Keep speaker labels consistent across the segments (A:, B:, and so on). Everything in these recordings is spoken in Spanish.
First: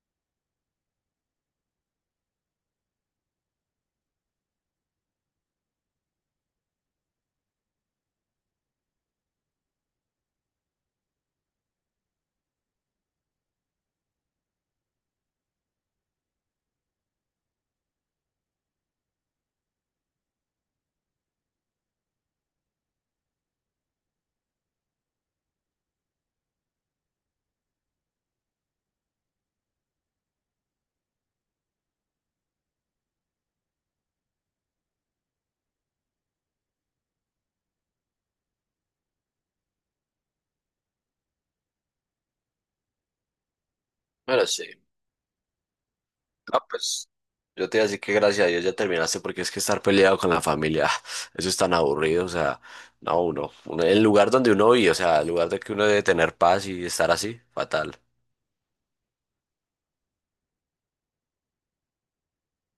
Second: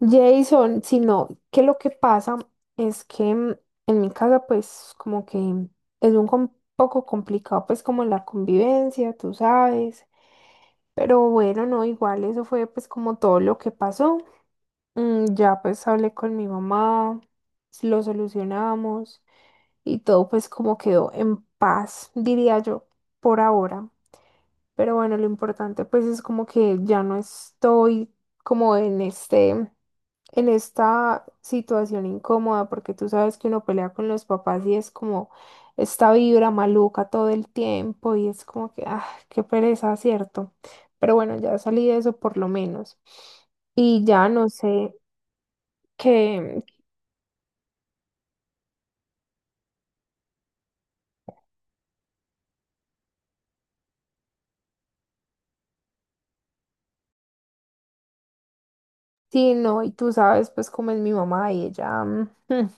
A: Jason, sino que lo que pasa es que en mi casa, pues como que es un poco complicado, pues como la convivencia, tú sabes. Pero bueno, no, igual eso fue pues como todo lo que pasó. Ya, pues hablé con mi mamá, lo solucionamos y todo, pues como quedó en paz, diría yo, por ahora. Pero bueno, lo importante pues es como que ya no estoy como en en esta situación incómoda, porque tú sabes que uno pelea con los papás y es como esta vibra maluca todo el tiempo y es como que, ah, qué pereza, ¿cierto? Pero bueno, ya salí de eso por lo menos. Y ya
B: Bueno,
A: no
B: sí.
A: sé
B: No,
A: qué,
B: pues yo te iba a decir que gracias a Dios ya terminaste porque es que estar peleado con la familia, ah, eso es tan aburrido, o sea, no, el lugar donde uno vive, o sea, el lugar de que uno debe tener paz y estar así, fatal.
A: sí, no, y tú sabes pues cómo es mi mamá y ella,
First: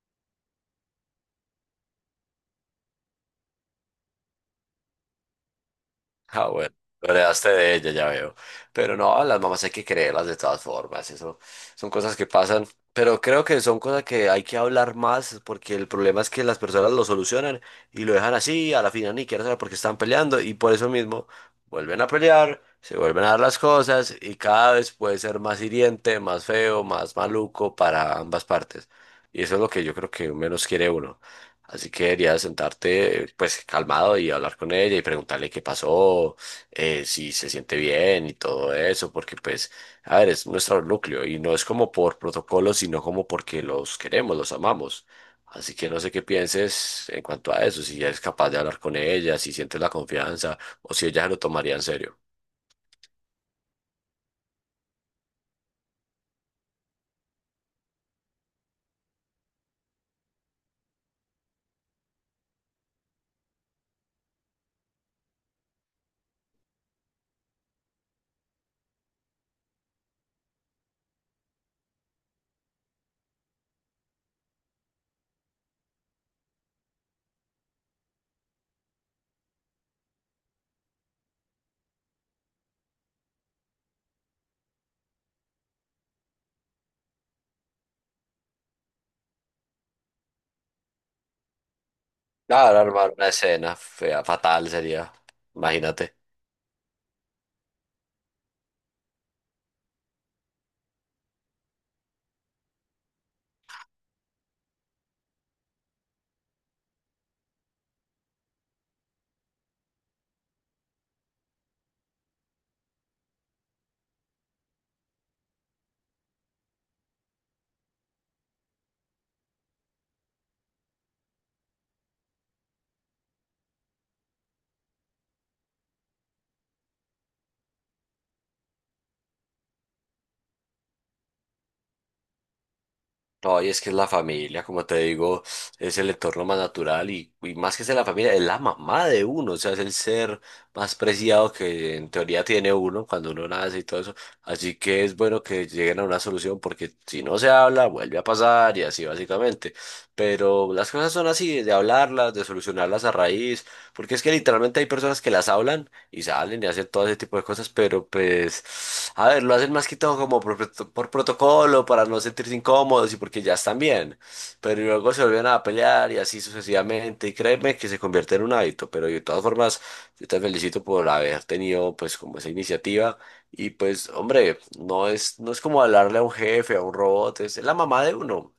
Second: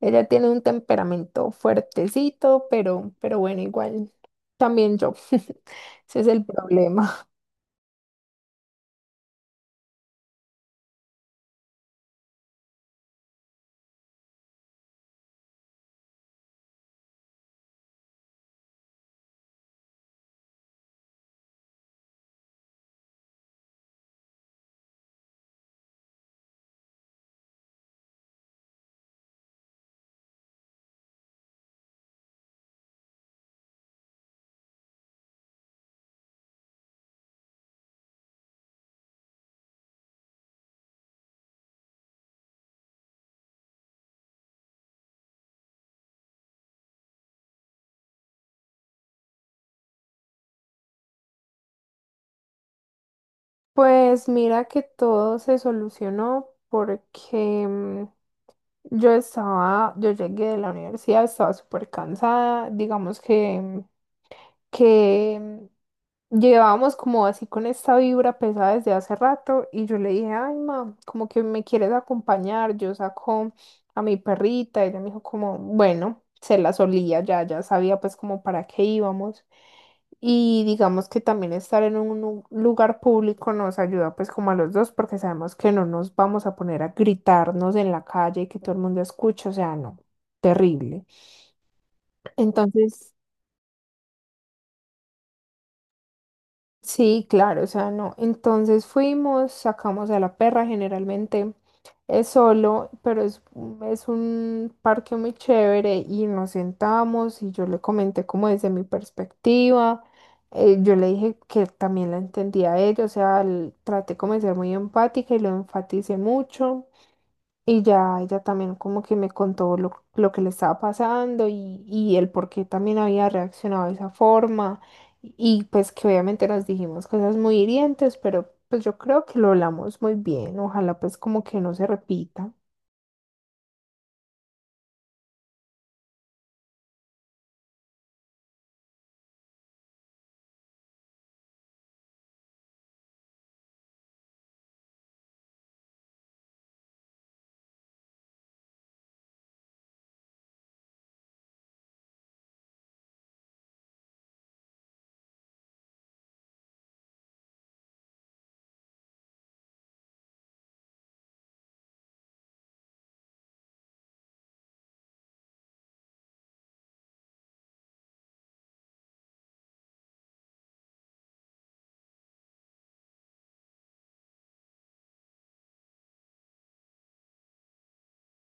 A: ella tiene un temperamento fuertecito, pero bueno, igual también yo, ese es el
B: Ah, bueno, lo
A: problema.
B: heredaste de ella, ya veo. Pero no, a las mamás hay que creerlas de todas formas, eso son cosas que pasan, pero creo que son cosas que hay que hablar más porque el problema es que las personas lo solucionan y lo dejan así, a la final ni quieren saber por qué están peleando y por eso mismo vuelven a pelear, se vuelven a dar las cosas y cada vez puede ser más hiriente, más feo, más maluco para ambas partes. Y eso es lo que yo creo que menos quiere uno. Así que deberías sentarte pues calmado y hablar con ella y preguntarle qué pasó, si se siente bien y todo eso, porque pues, a ver, es nuestro núcleo y no es como por protocolo, sino como porque los queremos, los amamos. Así que no sé qué pienses en cuanto a eso, si eres capaz de hablar con ella, si sientes la confianza o si ella se lo tomaría en serio.
A: Pues mira que todo se solucionó porque, yo llegué de la universidad, estaba súper cansada. Digamos que que llevábamos como así con esta vibra pesada desde hace rato, y yo le dije, ay, ma, como que me quieres acompañar, yo saco a mi perrita. Y ella me dijo como, bueno, se la solía, ya, ya sabía pues como para qué íbamos. Y digamos que también estar en un lugar público nos ayuda pues como a los dos, porque sabemos que no nos vamos a poner a gritarnos en la calle y que todo el mundo escuche, o sea, no, terrible.
B: Claro, armar
A: Entonces
B: una escena fea, fatal sería, imagínate.
A: sí, claro, o sea, no. Entonces fuimos, sacamos a la perra, generalmente es solo, pero es, es un parque muy chévere, y nos sentamos y yo le comenté como desde mi perspectiva, yo le dije que también la entendía a ella, o sea, traté como de ser muy empática y lo enfaticé mucho. Y ya ella también como que me contó lo que le estaba pasando y el por qué también había reaccionado de esa forma. Y pues que obviamente nos dijimos cosas muy hirientes, pero pues yo creo que lo hablamos muy bien. Ojalá pues como que no se repita.
B: No, y es que es la familia, como te digo, es el entorno más natural y más que ser la familia, es la mamá de uno, o sea, es el ser más preciado que en teoría tiene uno cuando uno nace y todo eso. Así que es bueno que lleguen a una solución porque si no se habla, vuelve a pasar y así básicamente. Pero las cosas son así, de hablarlas, de solucionarlas a raíz, porque es que literalmente hay personas que las hablan y salen y hacen todo ese tipo de cosas, pero pues, a ver, lo hacen más que todo como por protocolo, para no sentirse incómodos y porque ya están bien, pero luego se vuelven a pelear y así sucesivamente, y créeme que se convierte en un hábito, pero de todas formas, yo te felicito por haber tenido pues como esa iniciativa y pues, hombre, no es como hablarle a un jefe, a un robot, es la mamá de uno.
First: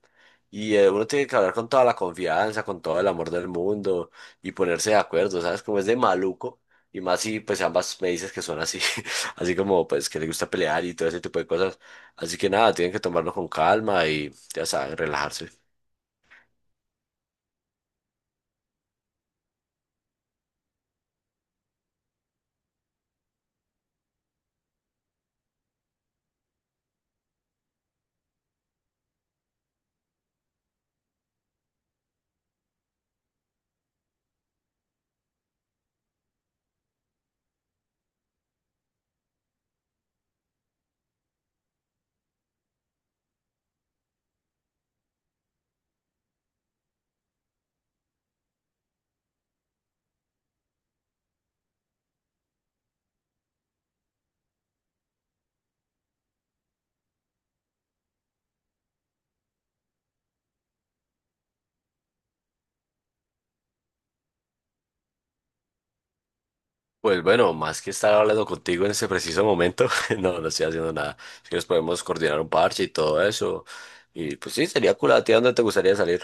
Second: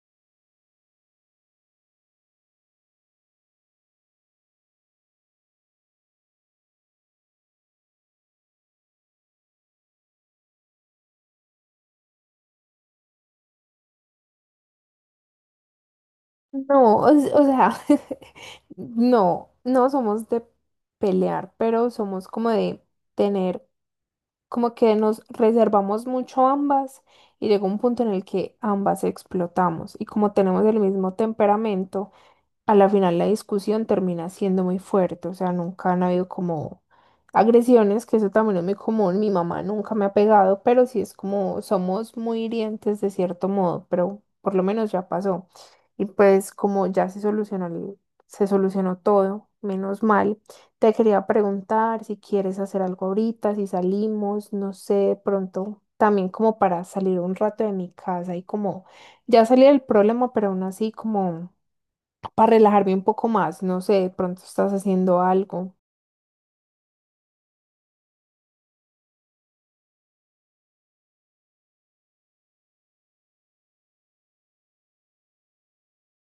B: Y uno tiene que hablar con toda la confianza, con todo el amor del mundo y ponerse de acuerdo, ¿sabes? Como es de maluco. Y más si pues ambas me dices que son así, así como pues que le gusta pelear y todo ese tipo de cosas. Así que nada, tienen que tomarlo con calma y ya saben, relajarse.
A: No, o sea, no, no somos de pelear, pero somos como de tener, como que nos reservamos mucho ambas y llegó un punto en el que ambas explotamos, y como tenemos el mismo temperamento, a la final la discusión termina siendo muy fuerte. O sea, nunca han habido como agresiones, que eso también es muy común, mi mamá nunca me ha pegado, pero sí es como somos muy hirientes de cierto modo. Pero por lo menos ya pasó. Y pues como ya se solucionó, se solucionó todo, menos mal. Te quería preguntar si quieres hacer algo ahorita, si salimos, no sé, de pronto también como para salir un rato de mi casa y como ya salí del problema, pero aún así como para relajarme un poco más, no sé, de pronto estás haciendo algo.
B: Pues bueno, más que estar hablando contigo en este preciso momento, no, no estoy haciendo nada. Si quieres podemos coordinar un parche y todo eso. Y pues sí, sería cool, ¿a ti a dónde te gustaría salir?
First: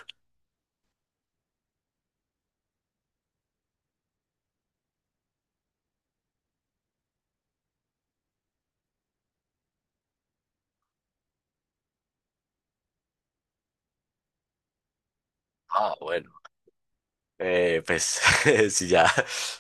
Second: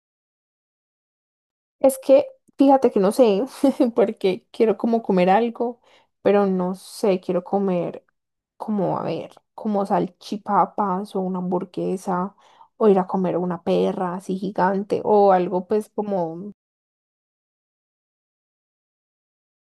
A: Es que, fíjate que no sé, porque quiero como comer algo, pero no sé, quiero comer como, a ver, como salchipapas o una hamburguesa, o ir a comer una perra así gigante, o algo pues
B: Ah, bueno.
A: como.
B: Pues si ya,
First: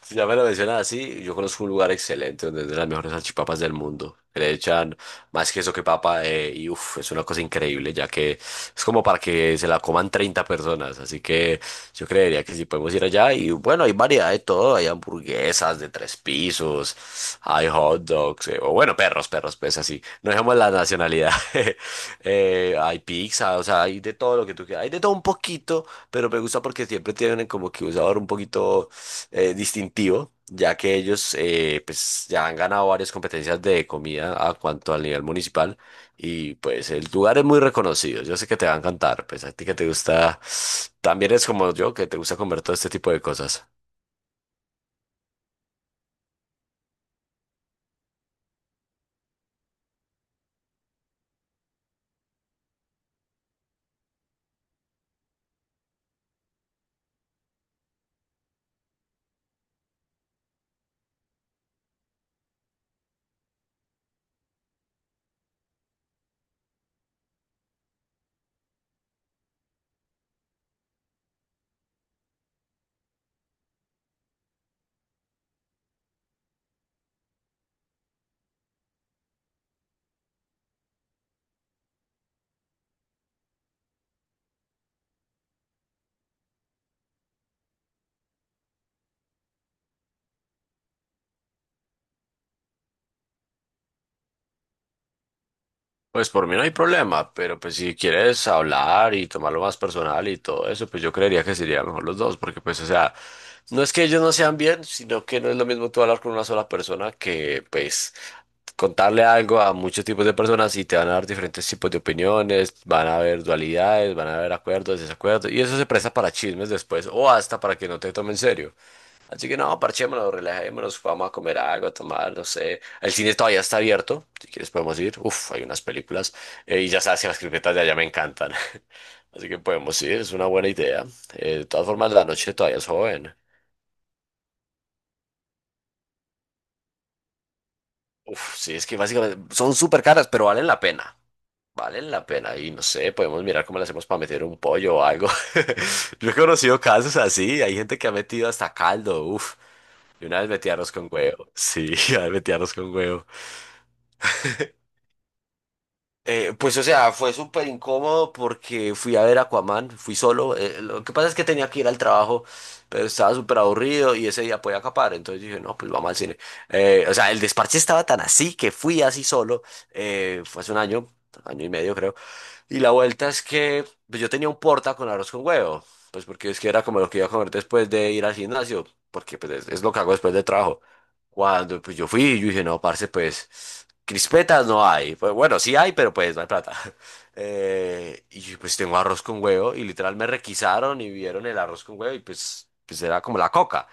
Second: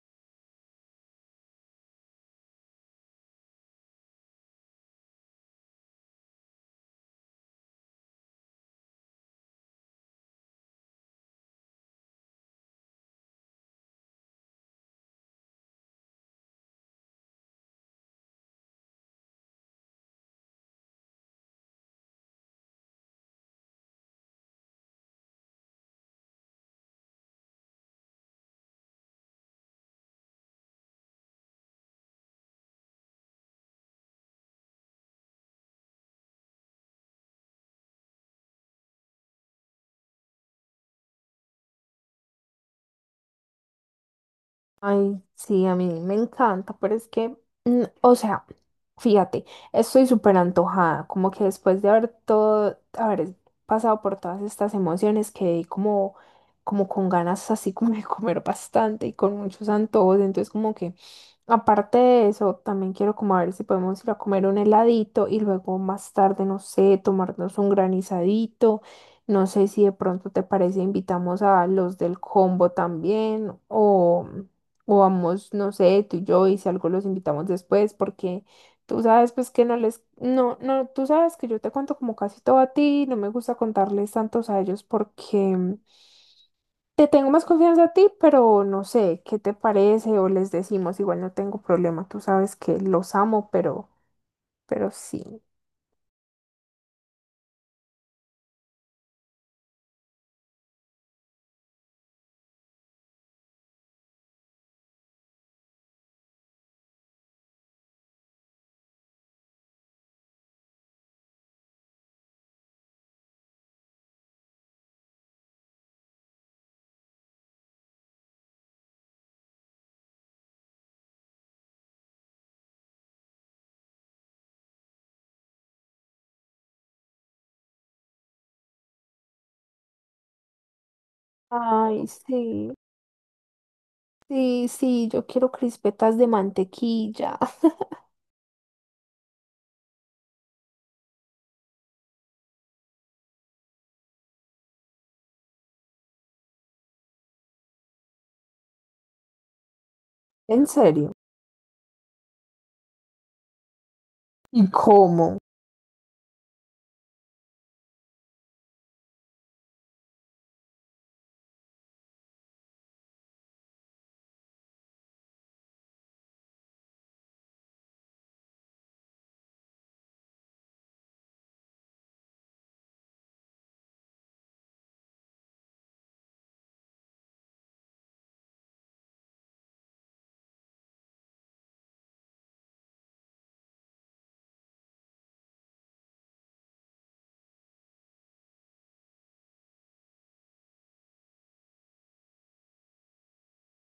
B: si ya me lo mencionas así, yo conozco un lugar excelente donde venden las mejores salchipapas del mundo. Que Le echan más queso que papa y uff, es una cosa increíble ya que es como para que se la coman 30 personas. Así que yo creería que si podemos ir allá y bueno, hay variedad de todo, hay hamburguesas de tres pisos, hay hot dogs, o bueno, perros, perros, pues así. No dejemos la nacionalidad. Hay pizza, o sea, hay de todo lo que tú quieras, hay de todo un poquito pero me gusta porque siempre tienen como que un sabor un poquito distintivo, ya que ellos pues ya han ganado varias competencias de comida a cuanto al nivel municipal y pues el lugar es muy reconocido, yo sé que te va a encantar, pues a ti que te gusta, también es como yo, que te gusta comer todo este tipo de cosas.
A: Ay, sí, a mí me encanta, pero es que, o sea, fíjate, estoy súper antojada, como que después de haber pasado por todas estas emociones, quedé como, como con ganas así como de comer bastante y con muchos antojos. Entonces como que, aparte de eso, también quiero como a ver si podemos ir a comer un heladito y luego más tarde, no sé, tomarnos un granizadito. No sé si de pronto te parece, invitamos a los del combo también, o... O vamos, no sé, tú y yo, y si algo los invitamos después, porque tú sabes pues que no les, no, no, tú sabes que yo te cuento como casi todo a ti, no me gusta contarles tantos a ellos porque te tengo más confianza a ti, pero no sé, ¿qué te parece? O les decimos, igual no tengo problema, tú sabes que los amo, pero sí.
B: Pues por mí no hay problema, pero pues si quieres hablar y tomarlo más personal y todo eso, pues yo creería que sería mejor los dos, porque pues o sea, no es que ellos no sean bien, sino que no es lo mismo tú hablar con una sola persona que pues contarle algo a muchos tipos de personas y te van a dar diferentes tipos de opiniones, van a haber dualidades, van a haber acuerdos, desacuerdos, y eso se presta para chismes después o hasta para que no te tomen en serio. Así que no, parchémonos, relajémonos, vamos a comer algo, a tomar, no sé. El cine todavía está abierto, si quieres podemos ir. Uf, hay unas películas. Y ya sabes que las cripetas de allá me encantan. Así que podemos ir, es una buena idea. De todas
A: Ay,
B: formas, la noche
A: sí,
B: todavía es joven.
A: sí, sí, yo quiero crispetas de mantequilla.
B: Uf, sí, es que básicamente son súper caras, pero valen la pena. Valen la pena. Y no sé, podemos mirar cómo le hacemos para meter un pollo o algo. Yo he conocido casos así, hay gente que ha metido hasta caldo, uf. Y una vez
A: ¿En
B: metí arroz con
A: serio?
B: huevo. Sí, una vez metí arroz con huevo.
A: ¿Y cómo?
B: Pues, o sea, fue súper incómodo porque fui a ver Aquaman, fui solo. Lo que pasa es que tenía que ir al trabajo, pero estaba súper aburrido y ese día podía acapar. Entonces dije, no, pues vamos al cine. O sea, el desparche estaba tan así que fui así solo. Fue hace un año, año y medio creo. Y la vuelta es que pues, yo tenía un porta con arroz con huevo, pues porque es que era como lo que iba a comer después de ir al gimnasio, porque pues es lo que hago después de trabajo. Cuando pues yo fui, yo dije, no, parce, pues crispetas no hay. Pues bueno, sí hay, pero pues no hay plata. Y yo, pues tengo arroz con huevo y literal me requisaron y vieron el arroz con huevo y pues, pues era como la coca.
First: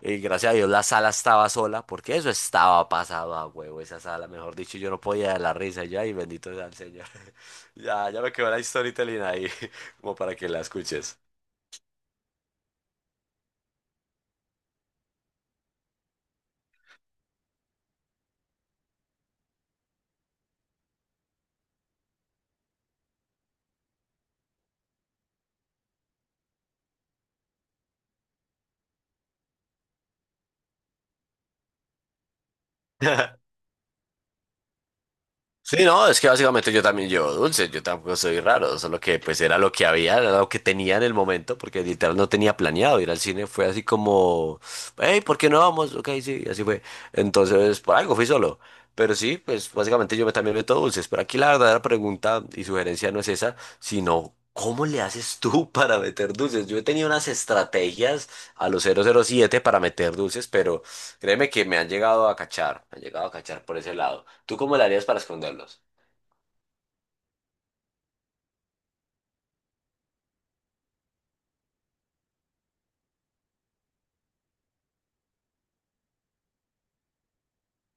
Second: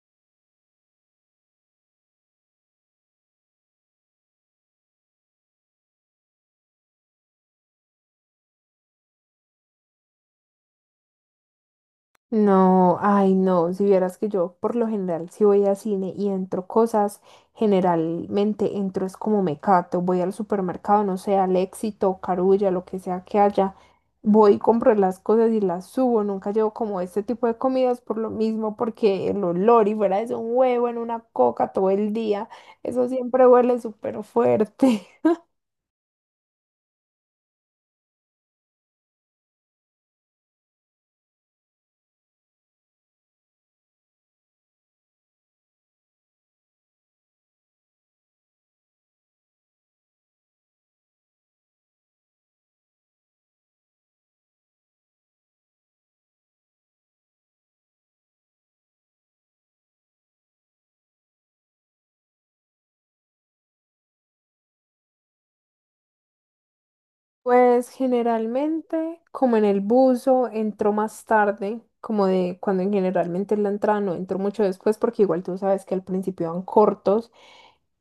B: Y gracias a Dios la sala estaba sola, porque eso estaba pasado a huevo, esa sala, mejor dicho, yo no podía de la risa, y yo, ay, bendito sea el Señor. Ya me quedó la storytelling ahí, como para que la escuches.
A: No, ay, no, si vieras que yo por lo general, si voy a cine y entro cosas, generalmente entro es como me cato, voy al supermercado, no sé, al Éxito, Carulla, lo que sea que haya, voy, compro las cosas y las subo. Nunca llevo como este tipo de comidas por lo mismo, porque el olor, y fuera de eso, un huevo en una coca todo el día, eso siempre huele súper fuerte.
B: Sí, no, es que básicamente yo también llevo dulces, yo tampoco soy raro, solo que pues era lo que había, era lo que tenía en el momento, porque literal no tenía planeado ir al cine, fue así como, hey, ¿por qué no vamos? Ok, sí, así fue. Entonces, por algo fui solo. Pero sí, pues básicamente yo también meto dulces, pero aquí la verdadera pregunta y sugerencia no es esa, sino ¿cómo le haces tú para meter dulces? Yo he tenido unas estrategias a los 007 para meter dulces, pero créeme que me han llegado a cachar, me han llegado a cachar por ese lado. ¿Tú cómo le harías para esconderlos?
A: Pues generalmente, como en el buzo, entro más tarde, como de cuando generalmente en la entrada no entro mucho después, porque igual tú sabes que al principio van cortos.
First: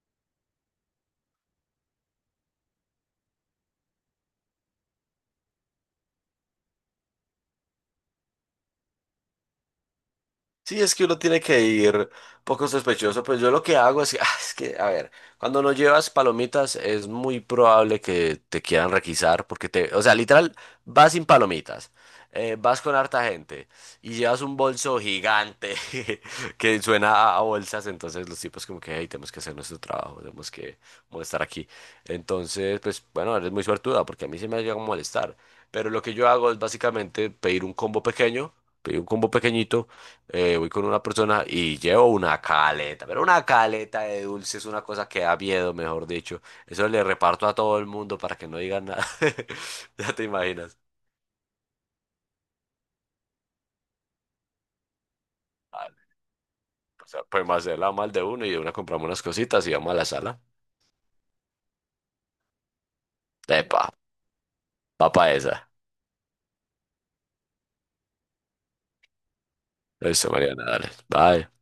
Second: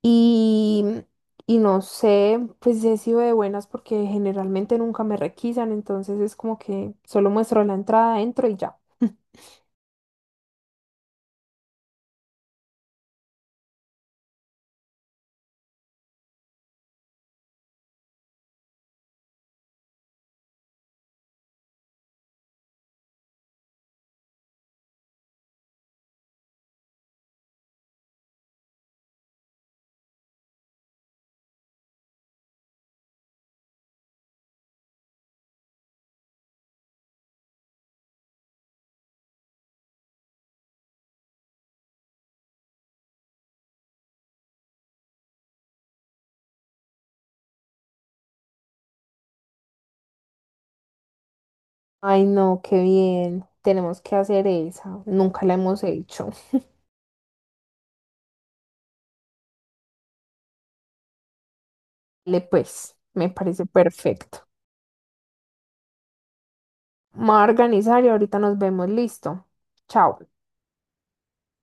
A: Y, y no sé, pues si he sido de buenas porque generalmente nunca me requisan, entonces es como que solo muestro la entrada, entro y ya.
B: Sí, es que uno tiene que ir poco sospechoso. Pues yo lo que hago es que, es que, a ver, cuando no llevas palomitas es muy probable que te quieran requisar porque te, o sea, literal, vas sin palomitas, vas con harta gente y llevas un bolso gigante que suena a bolsas, entonces los tipos como que, hey, tenemos que hacer nuestro trabajo, tenemos que molestar aquí. Entonces, pues bueno, eres muy suertuda porque a mí se me llega a molestar. Pero lo que yo hago es básicamente pedir un combo pequeño, pedir un combo pequeñito voy con una persona y llevo una caleta, pero una caleta de dulce es una cosa que da miedo, mejor dicho. Eso le reparto a todo el mundo para que no digan nada. Ya te imaginas.
A: Ay, no, qué bien, tenemos que hacer esa, nunca la hemos
B: Vale,
A: hecho.
B: o sea, podemos hacerla mal de uno y de una compramos unas cositas y vamos a la sala.
A: Le pues, me parece
B: Epa,
A: perfecto.
B: va pa' esa.
A: Me voy a organizar y ahorita nos vemos, listo. Chao.
B: Eso, Mariana, dale. Bye.